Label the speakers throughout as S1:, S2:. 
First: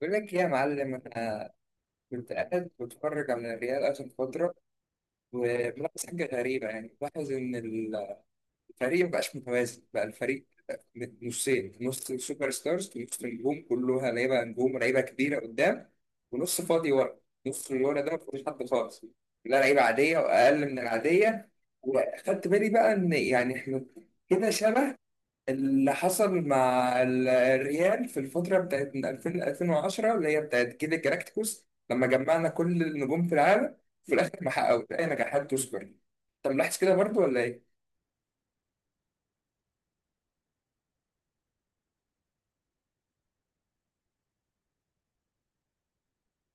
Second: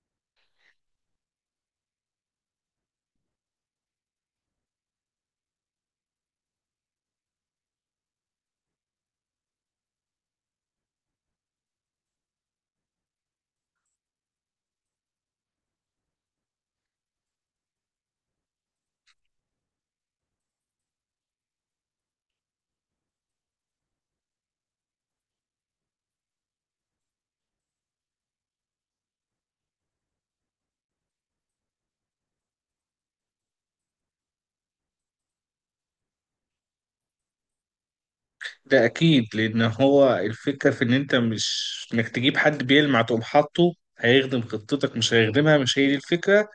S1: بقول لك إيه يا معلم، أنا كنت قاعد بتفرج على الريال آخر فترة وملاحظ حاجة غريبة، يعني ملاحظ إن الفريق مبقاش متوازن. بقى الفريق نصين، نص سوبر ستارز نص نجوم كلها لعيبة نجوم لعيبة كبيرة قدام، ونص فاضي ورا. نص اللي ورا ده مفيش حد خالص، لا لعيبة عادية وأقل من العادية. وأخدت بالي بقى إن يعني إحنا كده شبه اللي حصل مع الريال في الفترة بتاعت من 2000 ل 2010 اللي هي بتاعت جيل الجلاكتيكوس، لما جمعنا كل النجوم في العالم في الآخر ما حققوش أي نجاحات تذكر. طب ملاحظ كده برضو ولا إيه؟
S2: ده اكيد، لان هو الفكره في ان انت مش انك تجيب حد بيلمع تقوم حاطه هيخدم خطتك، مش هيخدمها، مش هي دي الفكره.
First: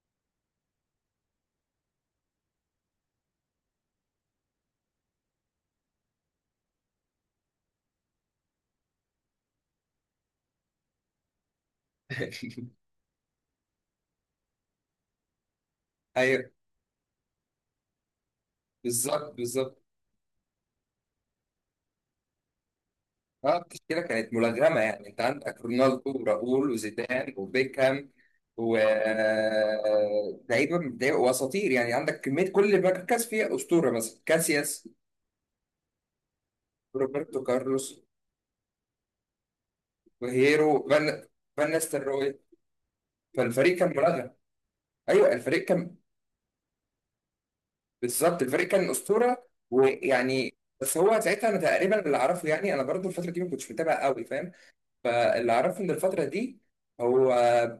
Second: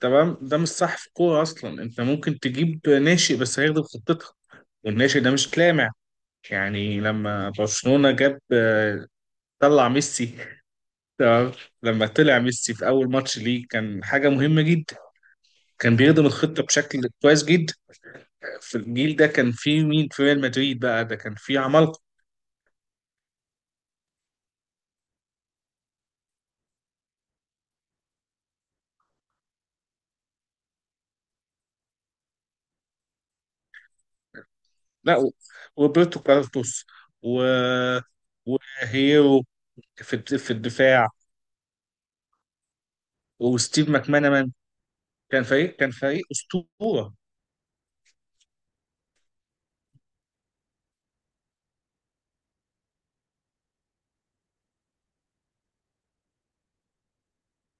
S2: تمام، ده مش صح في الكوره اصلا. انت ممكن تجيب ناشئ بس هيخدم خطتك، والناشئ ده مش لامع. يعني لما برشلونه جاب، طلع ميسي. تمام. لما طلع ميسي في اول ماتش ليه، كان حاجه مهمه جدا. كان بيخدم
S1: أيوه
S2: الخطه بشكل كويس جدا. في الجيل ده
S1: بالظبط
S2: كان
S1: بالظبط.
S2: فيه مين في ريال مدريد؟ بقى ده كان فيه عمالقه.
S1: أه، التشكيلة كانت ملغمة يعني، أنت عندك رونالدو وراؤول وزيدان وبيكهام و لعيبة لعيبة وأساطير، يعني عندك كمية كل مركز فيها أسطورة، مثلا كاسياس،
S2: لا. وروبرتو كارلوس، و...
S1: روبرتو كارلوس،
S2: وهيرو، في
S1: وهيرو
S2: الدفاع.
S1: فان نستروي، فالفريق كان
S2: وستيف
S1: ملغى.
S2: ماكمانامان،
S1: ايوه
S2: كان
S1: الفريق
S2: فريق كان
S1: كان،
S2: فريق اسطوره.
S1: بالظبط الفريق كان اسطوره ويعني، بس هو ساعتها انا تقريبا اللي اعرفه، يعني انا برضو الفتره دي ما كنتش متابع قوي، فاهم؟ فاللي اعرفه ان الفتره دي هو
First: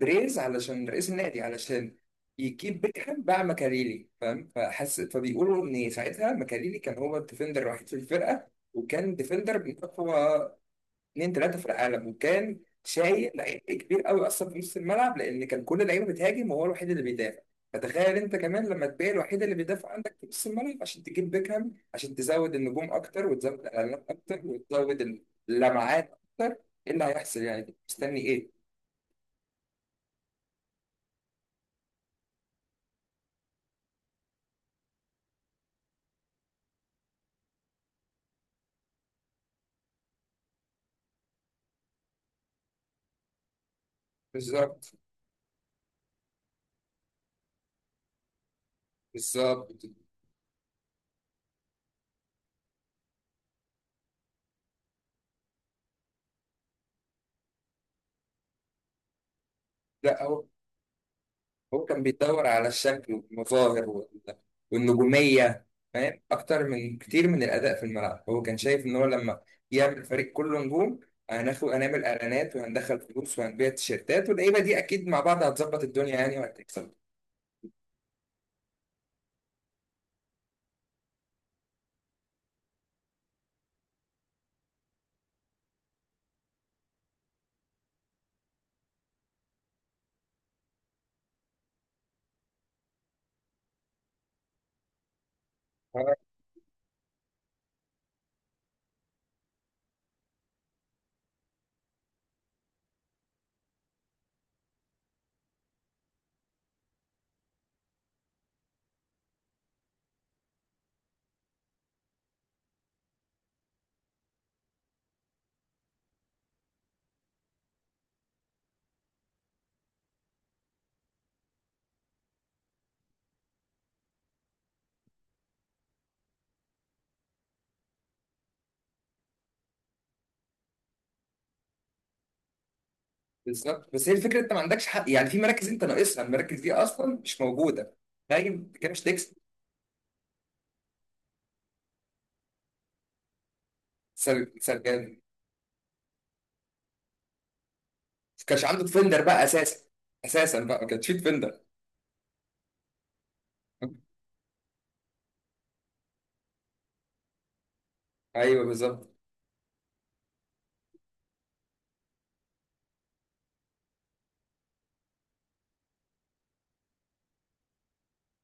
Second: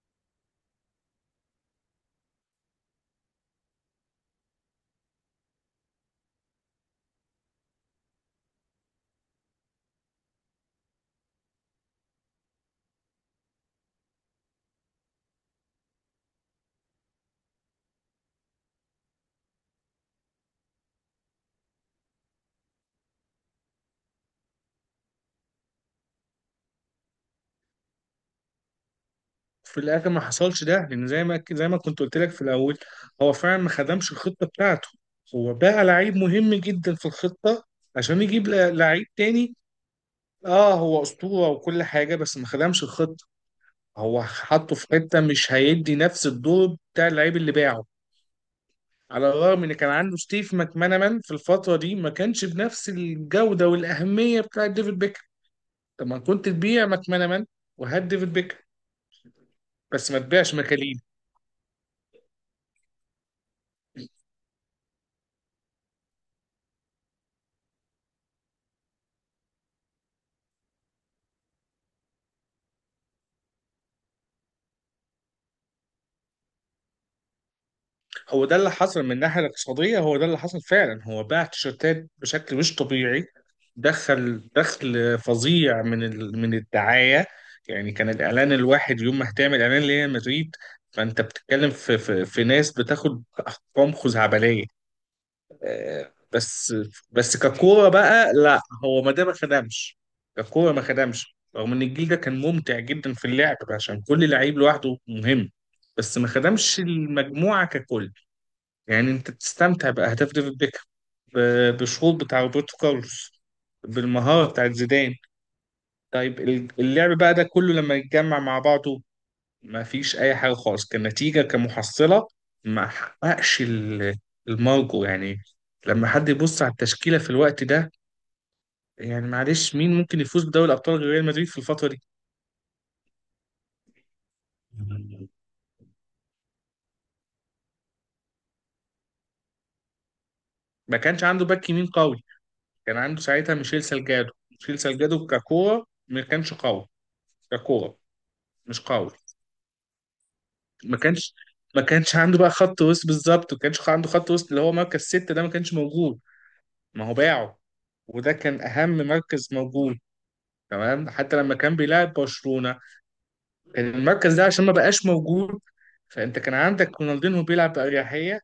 S1: بريز، علشان رئيس النادي، علشان يجيب بيكهام باع مكاريلي، فاهم؟ فحس، فبيقولوا ان ساعتها مكاريلي كان هو الديفندر الوحيد في الفرقه، وكان ديفندر من اقوى اتنين تلاته في العالم، وكان شايل لعيب كبير قوي اصلا في نص الملعب، لان كان كل اللعيبه بتهاجم وهو الوحيد اللي بيدافع. فتخيل انت كمان لما تبيع الوحيد اللي بيدافع عندك في نص الملعب عشان تجيب بيكهام، عشان تزود النجوم اكتر وتزود الاعلانات اكتر وتزود اللمعات اكتر، ايه اللي هيحصل يعني، مستني ايه؟
S2: في الاخر ما حصلش ده، لان زي ما كنت قلت لك في الاول، هو فعلا ما خدمش الخطه بتاعته. هو بقى لعيب مهم جدا في الخطه عشان يجيب لعيب تاني. اه، هو اسطوره وكل حاجه، بس ما خدمش الخطه. هو حطه في
S1: بالظبط
S2: حته مش هيدي نفس الدور بتاع اللعيب اللي باعه، على الرغم
S1: بالظبط.
S2: ان كان عنده ستيف ماكمانامان في الفتره دي ما كانش بنفس الجوده والاهميه بتاعه ديفيد بيكهام. طب ما كنت تبيع ماكمانامان وهات ديفيد بيكهام، بس ما
S1: لا هو
S2: تبيعش مكاليل.
S1: هو كان بيدور على الشكل والمظاهر والنجومية، فاهم؟ أكتر من كتير من الأداء في الملعب. هو كان شايف إن هو لما يعمل فريق كله نجوم هناخد هنعمل إعلانات وهندخل فلوس وهنبيع تيشيرتات، واللعيبة دي أكيد مع بعض هتظبط الدنيا يعني وهتكسب.
S2: هو ده اللي حصل من الناحيه الاقتصاديه، هو ده اللي حصل فعلا. هو باع تيشيرتات بشكل مش طبيعي. دخل فظيع من الدعايه. يعني كان الاعلان الواحد يوم ما هتعمل اعلان لريال مدريد، فانت بتتكلم في ناس بتاخد ارقام خزعبليه.
S1: آه،
S2: بس بس ككوره بقى، لا، هو ما، ده ما خدمش. ككوره ما خدمش، رغم ان الجيل ده كان ممتع جدا في اللعب عشان كل لعيب لوحده مهم، بس ما خدمش المجموعه ككل. يعني انت بتستمتع باهداف ديفيد بيكهام، بالشوط بتاع روبرتو كارلوس، بالمهاره بتاعت زيدان. طيب اللعب بقى ده كله لما يتجمع مع بعضه، ما فيش اي حاجه خالص كنتيجه كمحصله. ما حققش المرجو يعني. لما حد يبص على التشكيله في الوقت ده، يعني معلش، مين ممكن يفوز بدوري الابطال غير ريال مدريد في الفتره دي؟
S1: بالظبط، بس هي الفكرة أنت ما عندكش حق، يعني في مراكز أنت ناقصها المراكز دي أصلا مش موجودة، فاهم كده مش تكسب.
S2: ما كانش عنده باك يمين قوي. كان عنده ساعتها ميشيل سالجادو. ميشيل
S1: ما
S2: سالجادو ككوره ما كانش قوي. ككوره
S1: كانش
S2: مش
S1: عنده
S2: قوي.
S1: ديفندر بقى أساسا، أساسا بقى ما
S2: ما
S1: كانش في
S2: كانش
S1: ديفندر.
S2: ما كانش عنده بقى خط وسط بالظبط، وما كانش عنده خط وسط اللي هو مركز ستة، ده ما كانش موجود. ما هو باعه، وده كان
S1: أيوه
S2: اهم
S1: بالظبط
S2: مركز موجود. تمام، حتى لما كان بيلعب برشلونة كان المركز ده عشان ما بقاش موجود، فانت كان عندك رونالدينهو بيلعب بأريحية،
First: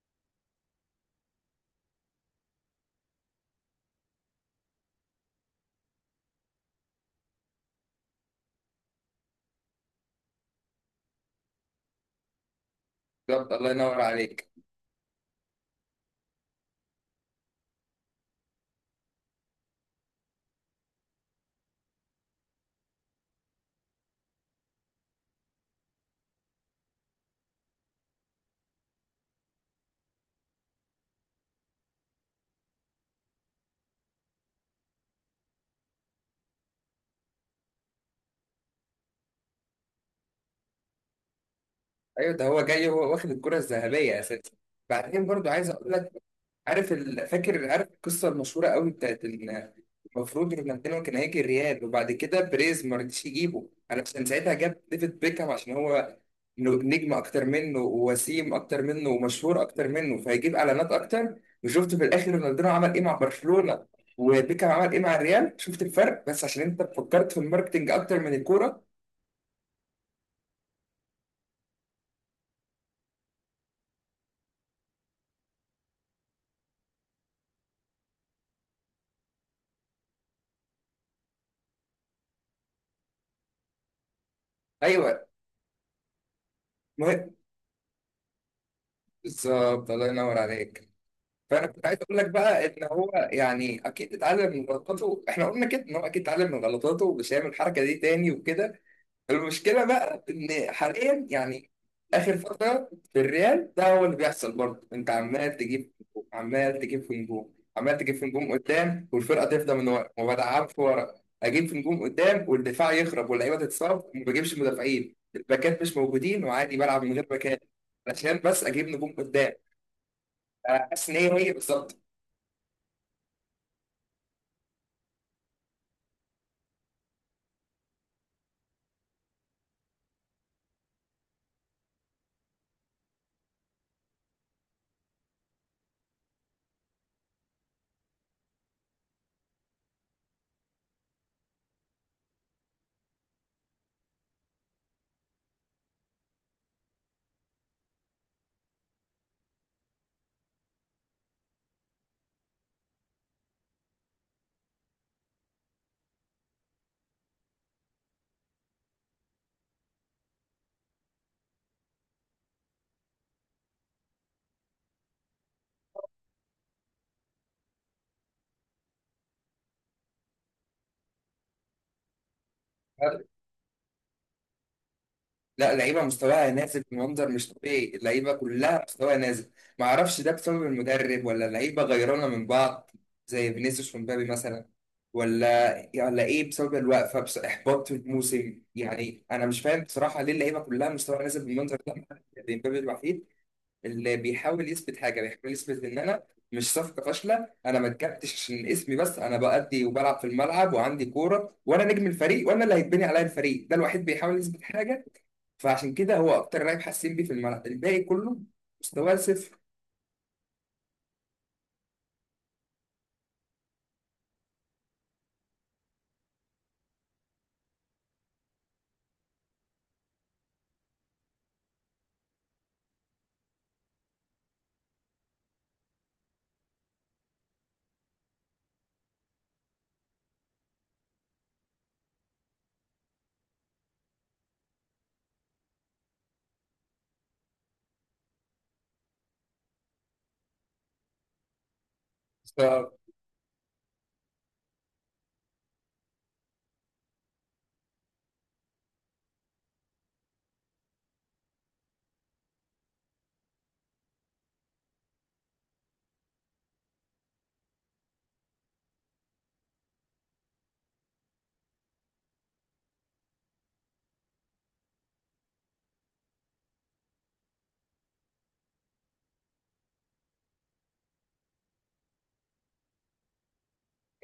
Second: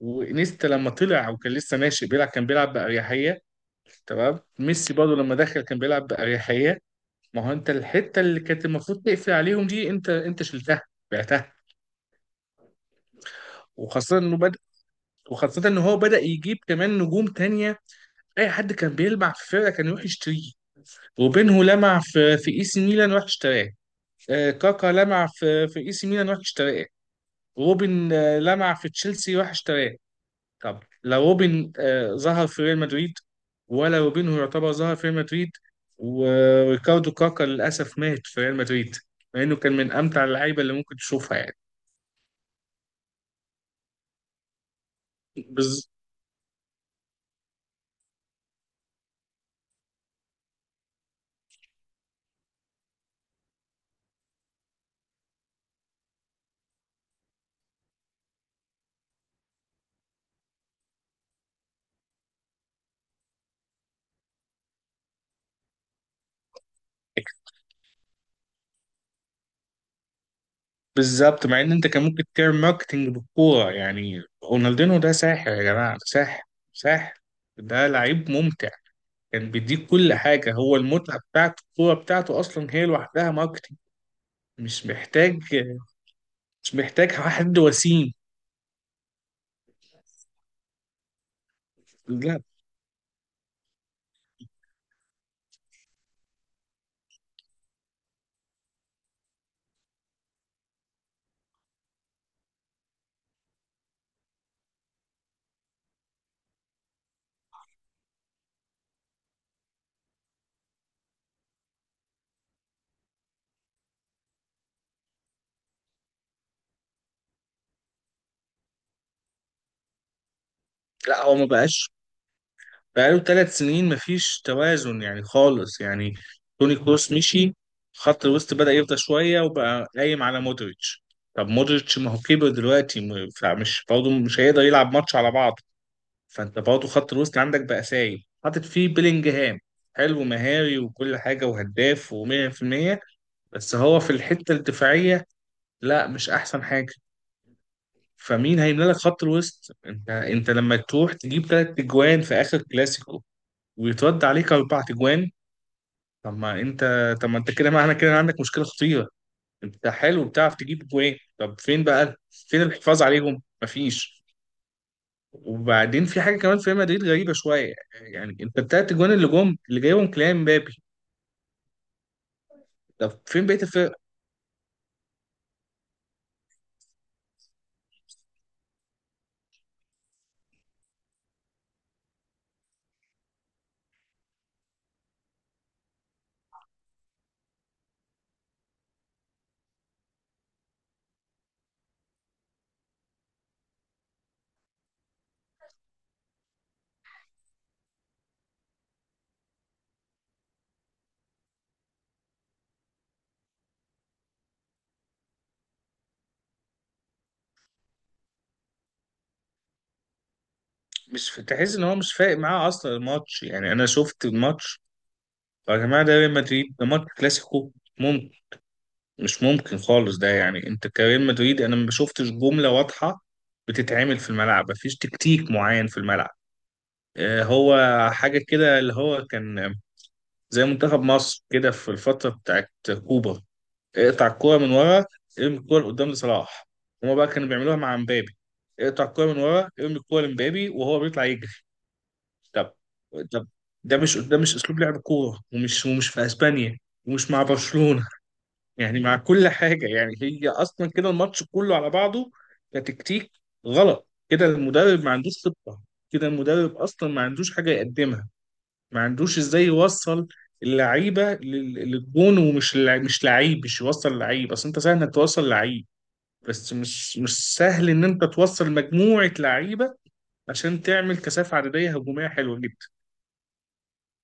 S2: وانيستا لما طلع وكان لسه ناشئ بيلعب كان بيلعب بأريحية. تمام، ميسي برضه لما دخل كان بيلعب بأريحية. ما هو انت الحتة اللي كانت المفروض تقفل عليهم دي، انت شلتها، بعتها.
S1: بالظبط، الله ينور
S2: وخاصة انه
S1: عليك.
S2: بدأ وخاصة ان هو بدأ يجيب كمان نجوم تانية. اي حد كان بيلمع في فرقة كان يروح يشتريه. وبينه لمع في اي سي ميلان، راح اشتراه. كاكا لمع في اي سي ميلان، راح اشتراه. روبن لمع في تشيلسي، راح اشتراه. طب لا، روبن ظهر في ريال مدريد، ولا روبن هو يعتبر ظهر في ريال مدريد. وريكاردو كاكا للأسف مات في ريال مدريد، مع إنه كان من أمتع اللعيبة اللي ممكن تشوفها يعني.
S1: ايوه ده هو جاي وهو واخد الكرة الذهبية اساسا. بعدين برضو عايز
S2: بز...
S1: اقول لك، عارف فاكر، عارف القصة المشهورة قوي بتاعت ان المفروض رونالدينو كان هيجي الريال، وبعد كده بريز ما رضيش يجيبه علشان ساعتها جاب ديفيد بيكهام عشان هو نجم اكتر منه ووسيم اكتر منه ومشهور اكتر منه فهيجيب اعلانات اكتر. وشفت في الاخر رونالدينو عمل ايه مع برشلونة وبيكهام عمل ايه مع الريال، شفت الفرق؟ بس عشان انت فكرت في الماركتينج اكتر من الكورة.
S2: بالظبط، مع إن أنت كان ممكن تعمل ماركتينج بالكورة. يعني رونالدينو ده ساحر، يا جماعة، ده ساحر. ساحر. ده لعيب ممتع. كان بيديك كل حاجة. هو المتعة بتاعته الكورة بتاعته أصلا هي لوحدها ماركتينج. مش
S1: ايوه
S2: محتاج. مش محتاج
S1: مهم.
S2: حد وسيم.
S1: بالظبط، الله ينور عليك. فانا كنت عايز اقول لك
S2: لا،
S1: بقى ان هو يعني اكيد اتعلم من غلطاته، احنا قلنا كده ان هو اكيد اتعلم من غلطاته ومش هيعمل الحركه دي تاني وكده. المشكله بقى ان حاليا يعني اخر فتره في الريال ده هو اللي بيحصل برضه، انت عمال تجيب هجوم، عمال تجيب في نجوم عمال تجيب في نجوم قدام والفرقه تفضى من ورا ما بدعمش ورا، اجيب في نجوم قدام والدفاع يخرب واللعيبه تتصاب وما بجيبش مدافعين، الباكات مش موجودين وعادي بلعب من غير باكات عشان بس اجيب نجوم قدام. انا حاسس ان
S2: لا.
S1: هي
S2: هو ما
S1: هي
S2: بقاش،
S1: بالظبط.
S2: بقاله 3 سنين مفيش توازن يعني خالص يعني. توني كروس مشي، خط الوسط بدأ يفضى شوية وبقى قايم على مودريتش. طب مودريتش ما هو كبر دلوقتي، فمش برضه مش هيقدر يلعب ماتش على بعض. فانت برضه خط الوسط عندك بقى سايب، حاطط فيه بيلينجهام. حلو مهاري وكل حاجة وهداف و100%، بس هو في الحتة الدفاعية لا، مش أحسن حاجة. فمين هيملى لك خط الوسط؟ انت لما تروح تجيب ثلاث اجوان في اخر كلاسيكو، ويترد عليك اربع اجوان. طب ما انت طب ما انت كده، معنى كده عندك مشكله خطيره. انت حلو بتعرف تجيب اجوان، طب فين بقى؟ فين الحفاظ عليهم؟ مفيش. وبعدين في حاجه كمان في ريال مدريد غريبه شويه. يعني انت الثلاث اجوان اللي جم اللي جايبهم كلام مبابي. طب فين بقيه الفرق؟
S1: لا لعيبه مستواها نازل بمنظر مش طبيعي، اللعيبه كلها مستواها نازل، ما اعرفش ده بسبب المدرب ولا اللعيبه غيرانه من بعض، زي فينيسيوس ومبابي مثلا، ولا ايه بسبب الوقفه بس احباط الموسم، يعني انا مش فاهم بصراحه ليه اللعيبه كلها مستواها نازل بالمنظر ده. ما حدش- مبابي الوحيد اللي بيحاول يثبت حاجه، بيحاول يثبت ان انا مش صفقه فاشله، انا ما اتجبتش عشان اسمي بس، انا بأدي وبلعب في الملعب وعندي كوره وانا نجم الفريق وانا اللي هيتبني عليا الفريق، ده الوحيد بيحاول يثبت حاجه. فعشان كده هو اكتر لاعب حاسين بيه في الملعب، الباقي كله مستواه
S2: مش تحس ان هو مش فارق معاه اصلا الماتش؟ يعني انا شفت الماتش، يا جماعه، ده ريال مدريد، ده ماتش كلاسيكو. مش ممكن خالص ده. يعني انت كريال مدريد، انا ما شفتش جمله واضحه بتتعمل في الملعب. مفيش تكتيك معين في الملعب. هو حاجه كده اللي هو كان زي منتخب مصر كده في الفتره بتاعت كوبا: اقطع الكوره من ورا، ارمي الكوره لقدام لصلاح. هما بقى كانوا بيعملوها مع مبابي: اقطع الكوره من ورا، ارمي الكوره لمبابي، وهو بيطلع يجري. طب
S1: صفر.
S2: طب ده مش اسلوب لعب كوره، ومش في اسبانيا، ومش مع برشلونه. يعني مع كل حاجة. يعني هي أصلا كده الماتش كله على بعضه كتكتيك غلط. كده المدرب ما عندوش خطة، كده المدرب أصلا ما عندوش حاجة يقدمها، ما عندوش إزاي يوصل اللعيبة للجون، ومش لع- مش لعيب، مش يوصل لعيب. أصل أنت سهل إنك توصل لعيب، بس مش سهل إن أنت توصل مجموعة لعيبة عشان تعمل كثافة عددية هجومية حلوة جدا.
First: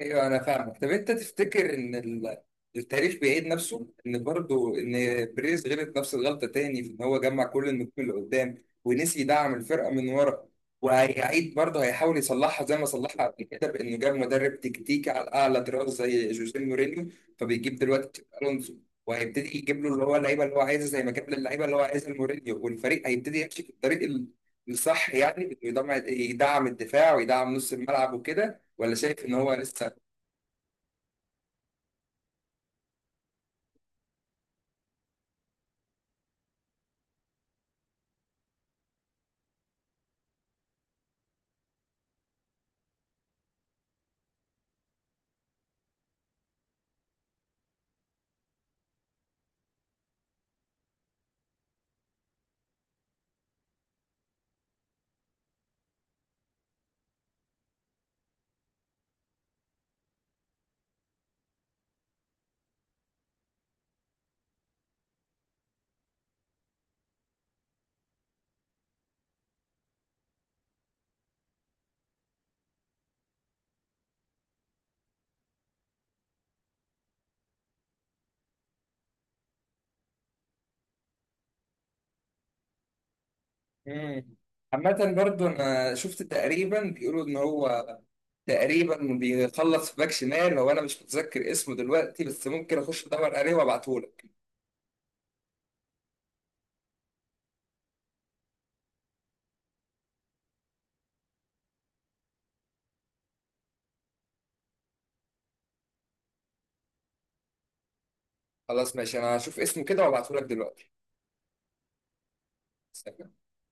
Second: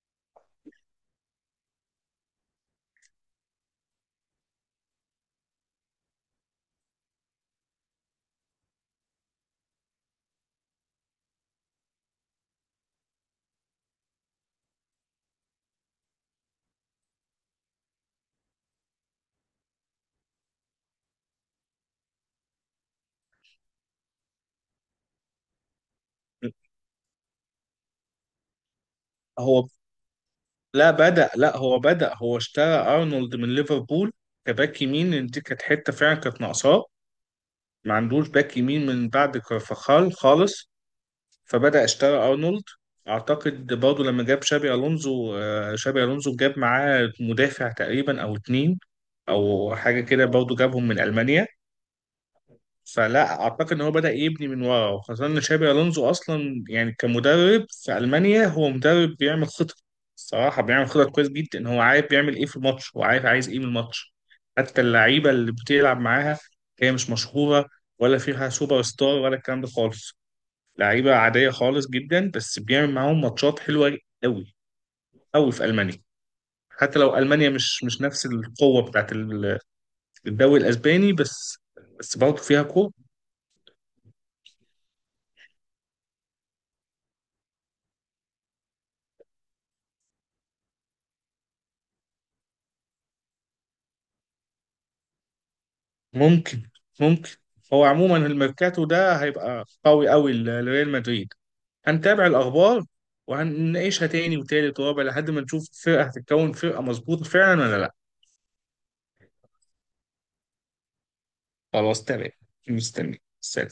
S1: ايوه انا فاهمك. طب انت تفتكر ان التاريخ بيعيد نفسه، ان برضه ان بريز غلط نفس الغلطه تاني في ان هو جمع كل النجوم اللي قدام ونسي يدعم الفرقه من ورا، وهيعيد برضه هيحاول يصلحها زي ما صلحها قبل كده بانه جاب مدرب تكتيكي على اعلى طراز زي جوزيه مورينيو، فبيجيب دلوقتي تشابي الونسو وهيبتدي يجيب له اللي هو اللعيبه اللي هو عايزها زي ما جاب للعيبه اللي هو عايزها مورينيو، والفريق هيبتدي يمشي في الطريق الصح يعني بإنه يدعم يدعم الدفاع ويدعم نص الملعب وكده، ولا شايف ان هو
S2: هو،
S1: لسه
S2: لا، بدأ. لا، هو بدأ. هو اشترى ارنولد من ليفربول كباك يمين، لأن دي كانت حته فعلا كانت ناقصاه. ما عندوش باك يمين من بعد كارفاخال خالص، فبدأ اشترى ارنولد. اعتقد برضه لما جاب شابي الونزو، شابي الونزو جاب معاه مدافع تقريبا او اتنين، او حاجه كده، برضه جابهم من المانيا. فلا اعتقد ان هو بدأ يبني من ورا، وخاصه ان شابي الونزو اصلا يعني كمدرب في المانيا هو مدرب بيعمل خطط. الصراحه بيعمل خطط كويس جدا، ان هو عارف بيعمل ايه في الماتش، هو عارف عايز ايه من الماتش. حتى اللعيبه اللي بتلعب معاها هي مش مشهوره، ولا فيها سوبر ستار ولا الكلام ده خالص. لعيبه عاديه خالص جدا، بس بيعمل معاهم ماتشات حلوه قوي. قوي في المانيا، حتى لو المانيا مش نفس القوه بتاعت الدوري الاسباني، بس بس برضه فيها كوره.
S1: مم. عامة برضو أنا شفت تقريبا بيقولوا إن هو تقريبا بيخلص في باك شمال، هو أنا مش متذكر اسمه دلوقتي بس ممكن أخش أدور عليه وأبعتهولك.
S2: ممكن، ممكن. هو عموما الميركاتو ده هيبقى قوي قوي لريال مدريد. هنتابع الاخبار وهنناقشها تاني وتالت ورابع لحد ما نشوف الفرقه هتتكون فرقه مظبوطه فعلا ولا لا.
S1: خلاص ماشي، أنا هشوف اسمه كده وأبعتهولك دلوقتي.
S2: خلاص، تمام. مستني. سلام.